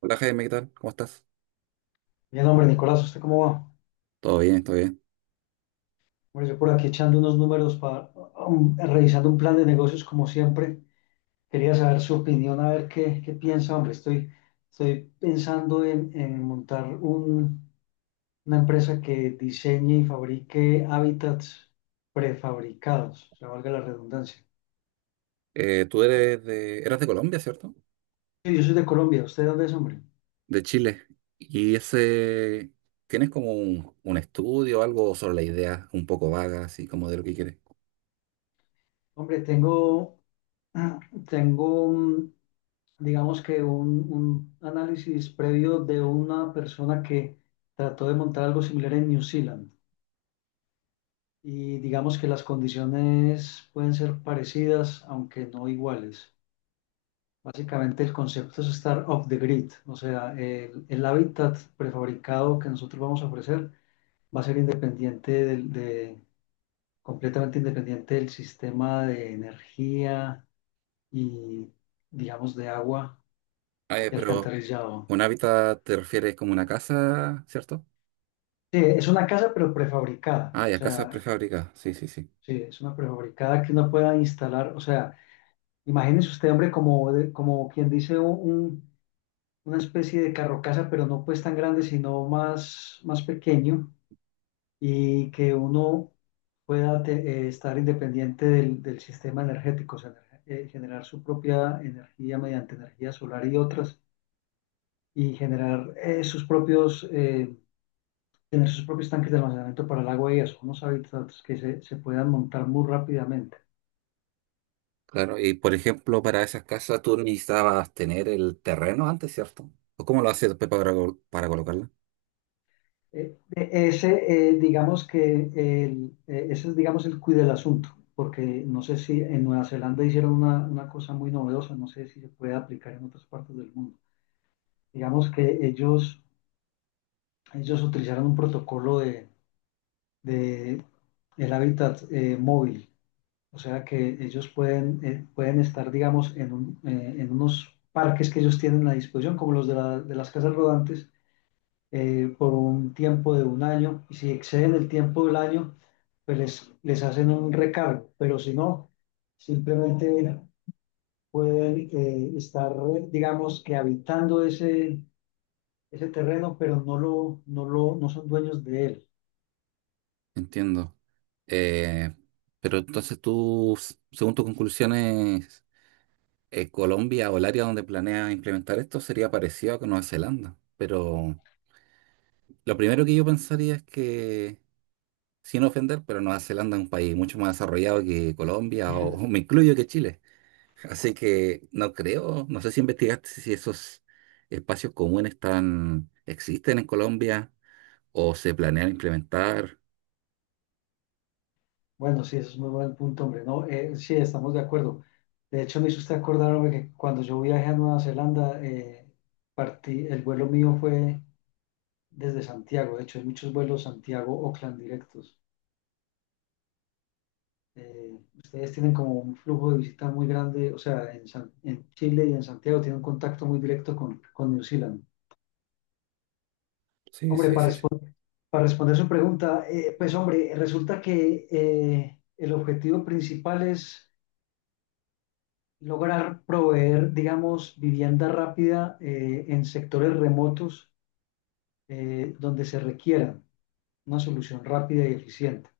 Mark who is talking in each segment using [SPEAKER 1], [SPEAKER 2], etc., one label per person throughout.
[SPEAKER 1] Hola Jaime, ¿qué tal? ¿Cómo estás?
[SPEAKER 2] Bien, hombre, Nicolás, ¿usted cómo va?
[SPEAKER 1] Todo bien, todo bien.
[SPEAKER 2] Hombre, yo por aquí echando unos números para, revisando un plan de negocios como siempre. Quería saber su opinión, a ver qué piensa, hombre. Estoy pensando en una empresa que diseñe y fabrique hábitats prefabricados, o sea, valga la redundancia.
[SPEAKER 1] Tú eres eras de Colombia, ¿cierto?
[SPEAKER 2] Sí, yo soy de Colombia, ¿usted dónde es, hombre?
[SPEAKER 1] De Chile. ¿Y ese, tienes como un estudio, algo sobre la idea un poco vaga, así como de lo que quieres?
[SPEAKER 2] Hombre, tengo, mm, digamos que un análisis previo de una persona que trató de montar algo similar en New Zealand. Y digamos que las condiciones pueden ser parecidas, aunque no iguales. Básicamente el concepto es estar off the grid, o sea, el hábitat prefabricado que nosotros vamos a ofrecer va a ser completamente independiente del sistema de energía y, digamos, de agua
[SPEAKER 1] Ah,
[SPEAKER 2] y
[SPEAKER 1] pero
[SPEAKER 2] alcantarillado.
[SPEAKER 1] un hábitat te refieres como una casa, ¿cierto?
[SPEAKER 2] Sí, es una casa pero prefabricada,
[SPEAKER 1] Ah,
[SPEAKER 2] o
[SPEAKER 1] ya, casas
[SPEAKER 2] sea,
[SPEAKER 1] prefabricadas. Sí, sí, sí.
[SPEAKER 2] sí, es una prefabricada que uno pueda instalar, o sea, imagínese usted, hombre, como quien dice una especie de carro casa, pero no pues tan grande, sino más pequeño y que uno estar independiente del sistema energético, o sea, generar su propia energía mediante energía solar y otras, y generar sus tener sus propios tanques de almacenamiento para el agua y eso, unos hábitats que se puedan montar muy rápidamente.
[SPEAKER 1] Claro. Y por ejemplo, para esas casas tú necesitabas tener el terreno antes, ¿cierto? ¿O cómo lo haces después para, para colocarla?
[SPEAKER 2] Digamos que ese es, digamos, el cuide del asunto, porque no sé si en Nueva Zelanda hicieron una cosa muy novedosa, no sé si se puede aplicar en otras partes del mundo. Digamos que ellos utilizaron un protocolo de el hábitat móvil. O sea que ellos pueden, pueden estar, digamos, en unos parques que ellos tienen a disposición, como los de las casas rodantes, por un tiempo de un año. Y si exceden el tiempo del año, pues les hacen un recargo. Pero si no, simplemente pueden estar, digamos, que habitando ese terreno, pero no son dueños de él.
[SPEAKER 1] Entiendo. Eh, pero entonces tú, según tus conclusiones, Colombia o el área donde planeas implementar esto sería parecido a con Nueva Zelanda. Pero lo primero que yo pensaría es que, sin ofender, pero Nueva Zelanda es un país mucho más desarrollado que Colombia o me incluyo que Chile. Así que no creo, no sé si investigaste si esos espacios comunes están, existen en Colombia o se planean implementar.
[SPEAKER 2] Bueno, sí, eso es muy buen punto, hombre. No, sí, estamos de acuerdo. De hecho, me hizo usted acordar, hombre, que cuando yo viajé a Nueva Zelanda, partí, el vuelo mío fue desde Santiago. De hecho, hay muchos vuelos Santiago-Oakland directos. Eh, ustedes tienen como un flujo de visita muy grande, o sea, en Chile y en Santiago tienen un contacto muy directo con New Zealand.
[SPEAKER 1] Sí,
[SPEAKER 2] Hombre,
[SPEAKER 1] sí, sí.
[SPEAKER 2] para responder su pregunta, pues, hombre, resulta que el objetivo principal es lograr proveer, digamos, vivienda rápida en sectores remotos donde se requiera una solución rápida y eficiente.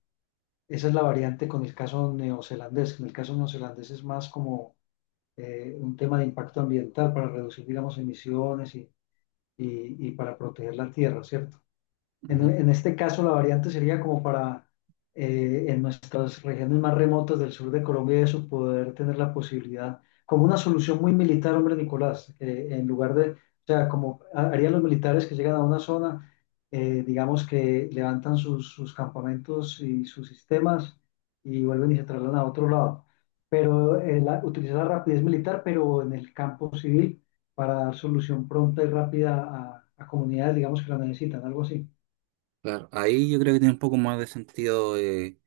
[SPEAKER 2] Esa es la variante con el caso neozelandés. En el caso neozelandés es más como un tema de impacto ambiental para reducir, digamos, emisiones y, y para proteger la tierra, ¿cierto?
[SPEAKER 1] Sí.
[SPEAKER 2] En este caso, la variante sería como para en nuestras regiones más remotas del sur de Colombia, y eso poder tener la posibilidad, como una solución muy militar, hombre Nicolás, en lugar de, o sea, harían los militares que llegan a una zona, digamos que levantan sus campamentos y sus sistemas y vuelven y se trasladan a otro lado. Pero utilizar la rapidez militar, pero en el campo civil, para dar solución pronta y rápida a comunidades, digamos, que la necesitan, algo así.
[SPEAKER 1] Claro, ahí yo creo que tiene un poco más de sentido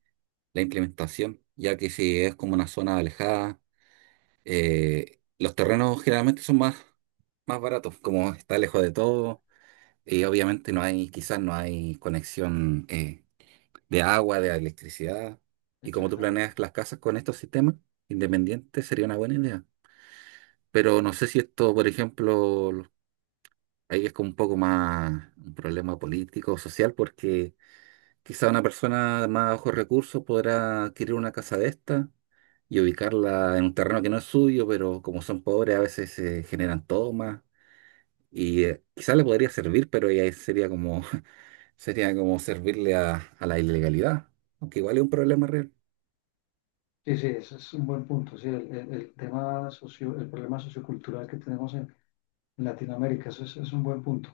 [SPEAKER 1] la implementación, ya que si es como una zona alejada, los terrenos generalmente son más, más baratos, como está lejos de todo, y obviamente no hay, quizás no hay conexión de agua, de electricidad, y como tú
[SPEAKER 2] Exactamente.
[SPEAKER 1] planeas las casas con estos sistemas independientes sería una buena idea. Pero no sé si esto, por ejemplo, ahí es como un poco más un problema político o social, porque quizá una persona de más bajos recursos podrá adquirir una casa de esta y ubicarla en un terreno que no es suyo, pero como son pobres a veces se generan tomas y quizá le podría
[SPEAKER 2] Ok.
[SPEAKER 1] servir, pero ya sería como, sería como servirle a la ilegalidad, aunque igual es un problema real.
[SPEAKER 2] Sí, sí, ese es un buen punto. Sí, el tema socio, el problema sociocultural que tenemos en Latinoamérica, eso es un buen punto.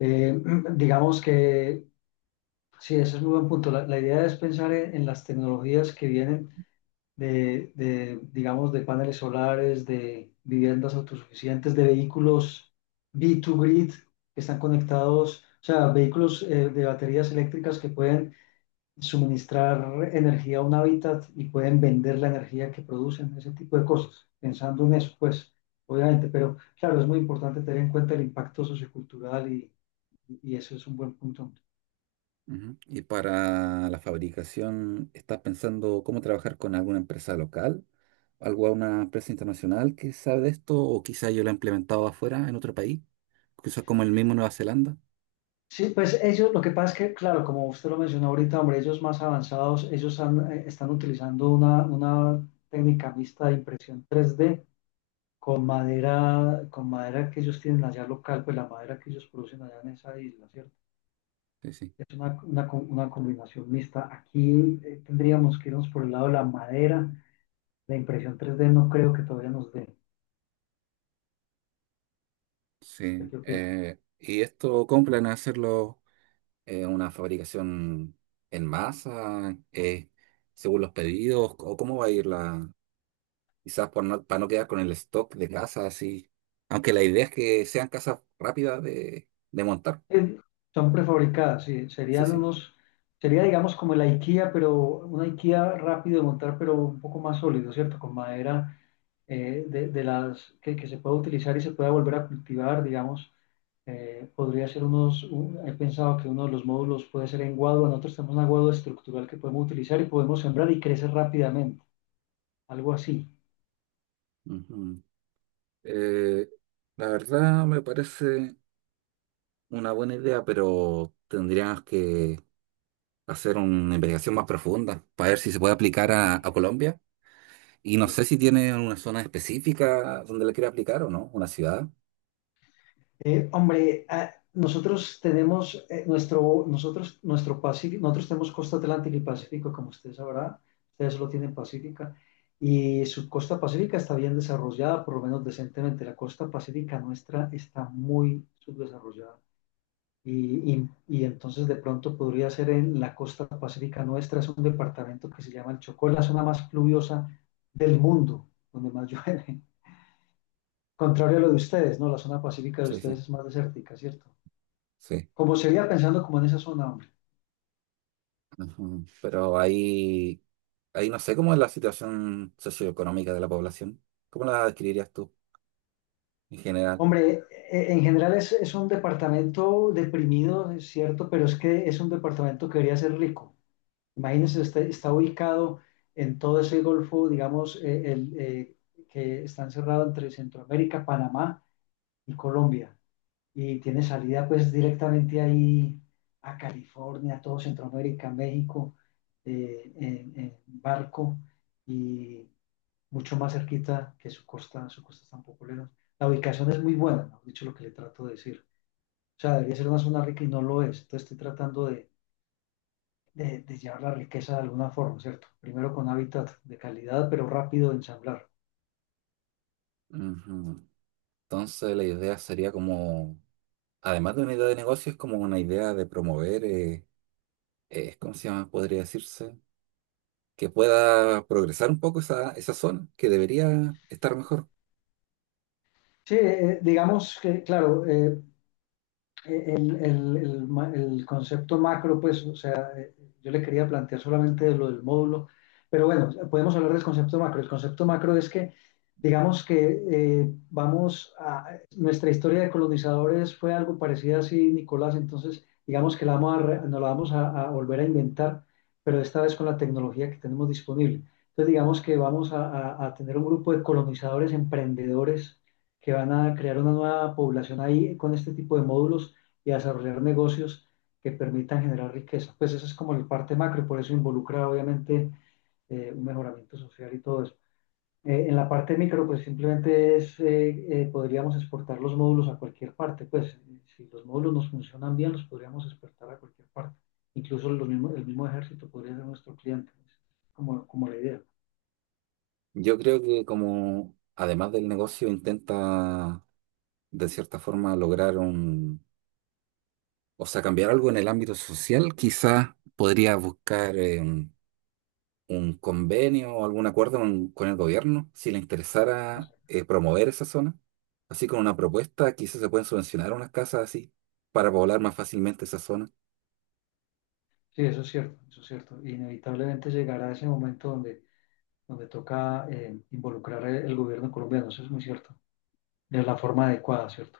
[SPEAKER 2] Eh, digamos que sí, ese es muy buen punto. La idea es pensar en las tecnologías que vienen digamos, de paneles solares, de viviendas autosuficientes, de vehículos B2Grid que están conectados, o sea, vehículos de baterías eléctricas que pueden suministrar energía a un hábitat y pueden vender la energía que producen, ese tipo de cosas, pensando en eso, pues, obviamente, pero claro, es muy importante tener en cuenta el impacto sociocultural y eso es un buen punto.
[SPEAKER 1] Ujú. Y para la fabricación, ¿estás pensando cómo trabajar con alguna empresa local? ¿Alguna empresa internacional que sabe de esto? ¿O quizá yo la he implementado afuera, en otro país? Quizás como el mismo Nueva Zelanda.
[SPEAKER 2] Sí, pues ellos, lo que pasa es que, claro, como usted lo mencionó ahorita, hombre, ellos más avanzados, están utilizando una técnica mixta de impresión 3D con madera que ellos tienen allá local, pues la madera que ellos producen allá en esa isla, ¿cierto?
[SPEAKER 1] Sí, sí.
[SPEAKER 2] Es una una combinación mixta. Aquí tendríamos que irnos por el lado de la madera. La impresión 3D no creo que todavía nos dé.
[SPEAKER 1] Sí,
[SPEAKER 2] ¿Qué opina?
[SPEAKER 1] y esto compran a hacerlo una fabricación en masa, según los pedidos, o cómo va a ir la, quizás por no, para no quedar con el stock de casas así, aunque la idea es que sean casas rápidas de montar.
[SPEAKER 2] Eh, Son prefabricadas, sí.
[SPEAKER 1] Sí, sí.
[SPEAKER 2] Sería digamos como el IKEA, pero una IKEA rápido de montar, pero un poco más sólido, ¿cierto? Con madera de las que se pueda utilizar y se pueda volver a cultivar, digamos. Podría ser unos, un- he pensado que uno de los módulos puede ser en guadua. Nosotros tenemos una guadua estructural que podemos utilizar y podemos sembrar y crece rápidamente, algo así.
[SPEAKER 1] Ujú. Eh, la verdad me parece una buena idea, pero tendríamos que hacer una investigación más profunda para ver si se puede aplicar
[SPEAKER 2] Sí, claro.
[SPEAKER 1] a Colombia. Y no sé si tiene una zona específica donde le quiere aplicar o no, una ciudad.
[SPEAKER 2] Hombre, ah, nosotros tenemos nuestro Pacífico, nosotros tenemos costa atlántica y pacífico, como usted sabrá, ustedes lo tienen pacífica, y su costa pacífica está bien desarrollada, por lo menos decentemente. La costa pacífica nuestra está muy subdesarrollada. Y entonces de pronto podría ser en la costa pacífica nuestra, es un departamento que se llama el Chocó, la zona más pluviosa del mundo, donde más llueve. Contrario a lo de ustedes, ¿no? La zona pacífica de
[SPEAKER 1] Sí,
[SPEAKER 2] ustedes
[SPEAKER 1] sí,
[SPEAKER 2] es más desértica, ¿cierto?
[SPEAKER 1] sí.
[SPEAKER 2] Como sería pensando como en esa zona, hombre.
[SPEAKER 1] Ujú. Pero ahí, ahí no sé cómo es la situación socioeconómica de la población. ¿Cómo la describirías tú en general?
[SPEAKER 2] Hombre, en general es un departamento deprimido, es cierto, pero es que es un departamento que debería ser rico. Imagínense, está ubicado en todo ese golfo, digamos, que está encerrado entre Centroamérica, Panamá y Colombia. Y tiene salida pues directamente ahí a California, todo Centroamérica, México, en barco. Y mucho más cerquita que su costa tan popular. La ubicación es muy buena, ¿no? Dicho lo que le trato de decir. O sea, debería ser una zona rica y no lo es. Entonces estoy tratando de llevar la riqueza de alguna forma, ¿cierto? Primero con hábitat de calidad, pero rápido de ensamblar.
[SPEAKER 1] Ujú. Entonces la idea sería como, además de una idea de negocio, es como una idea de promover, ¿cómo se llama? Podría decirse, que pueda progresar un poco esa, esa zona, que debería estar mejor.
[SPEAKER 2] Sí, digamos que, claro, el, el concepto macro, pues, o sea, yo le quería plantear solamente lo del módulo, pero bueno, podemos hablar del concepto macro. El concepto macro es que, digamos que nuestra historia de colonizadores fue algo parecida así, Nicolás, entonces digamos que la nos la vamos a volver a inventar, pero esta vez con la tecnología que tenemos disponible. Entonces digamos que a tener un grupo de colonizadores, emprendedores, que van a crear una nueva población ahí con este tipo de módulos y a desarrollar negocios que permitan generar riqueza. Pues esa es como la parte macro y por eso involucra obviamente un mejoramiento social y todo eso. En la parte micro, pues simplemente es, podríamos exportar los módulos a cualquier parte. Pues si los módulos nos funcionan bien, los podríamos exportar a cualquier parte. Incluso los mismos, el mismo ejército podría ser nuestro cliente, pues, como la idea.
[SPEAKER 1] Yo creo que como, además del negocio, intenta de cierta forma lograr un, o sea, cambiar algo en el ámbito social, quizás podría buscar un convenio o algún acuerdo con el gobierno, si le
[SPEAKER 2] O
[SPEAKER 1] interesara
[SPEAKER 2] sea,
[SPEAKER 1] promover esa zona. Así con una propuesta, quizás se pueden subvencionar unas casas así para poblar más fácilmente esa zona.
[SPEAKER 2] sí, eso es cierto, eso es cierto. Inevitablemente llegará ese momento donde toca involucrar el gobierno colombiano, eso es muy cierto, de la forma adecuada, ¿cierto?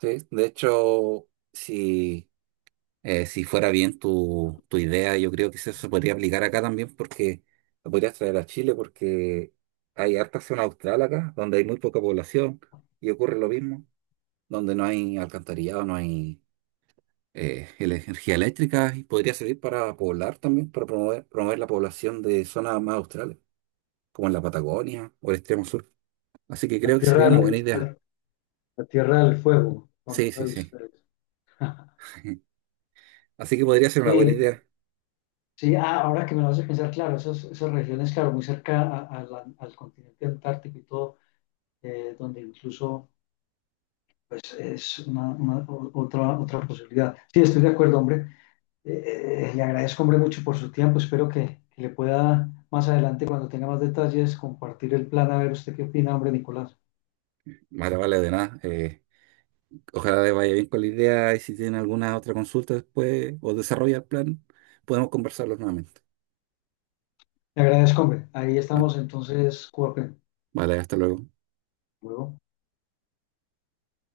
[SPEAKER 1] Sí, de hecho, si si fuera bien tu, tu idea, yo creo que eso se podría aplicar acá también porque lo podrías traer a Chile porque hay harta zona austral acá, donde hay muy poca población y ocurre lo mismo, donde no hay alcantarillado, no hay energía eléctrica y podría servir para poblar también, para promover, promover la población de zonas más australes, como en la Patagonia o el extremo sur. Así que
[SPEAKER 2] A
[SPEAKER 1] creo que
[SPEAKER 2] tierra
[SPEAKER 1] sería una buena
[SPEAKER 2] al,
[SPEAKER 1] idea.
[SPEAKER 2] a, a tierra del fuego,
[SPEAKER 1] Sí,
[SPEAKER 2] famosa
[SPEAKER 1] sí,
[SPEAKER 2] de
[SPEAKER 1] sí.
[SPEAKER 2] ustedes.
[SPEAKER 1] Así que podría ser una buena
[SPEAKER 2] Sí,
[SPEAKER 1] idea.
[SPEAKER 2] sí, ah, ahora que me lo hace pensar, claro, esas regiones, claro, muy cerca al continente antártico y todo, donde incluso pues es otra, otra posibilidad. Sí, estoy de acuerdo, hombre. Le agradezco, hombre, mucho por su tiempo. Espero que le pueda más adelante, cuando tenga más detalles, compartir el plan, a ver usted qué opina, hombre, Nicolás.
[SPEAKER 1] Vale, vale, de nada. Ojalá les vaya bien con la idea y si tienen alguna otra consulta después o desarrolla el plan, podemos conversarlo nuevamente.
[SPEAKER 2] Le agradezco, hombre. Ahí
[SPEAKER 1] Bueno,
[SPEAKER 2] estamos entonces, Cuapen.
[SPEAKER 1] vale, hasta luego.
[SPEAKER 2] Luego.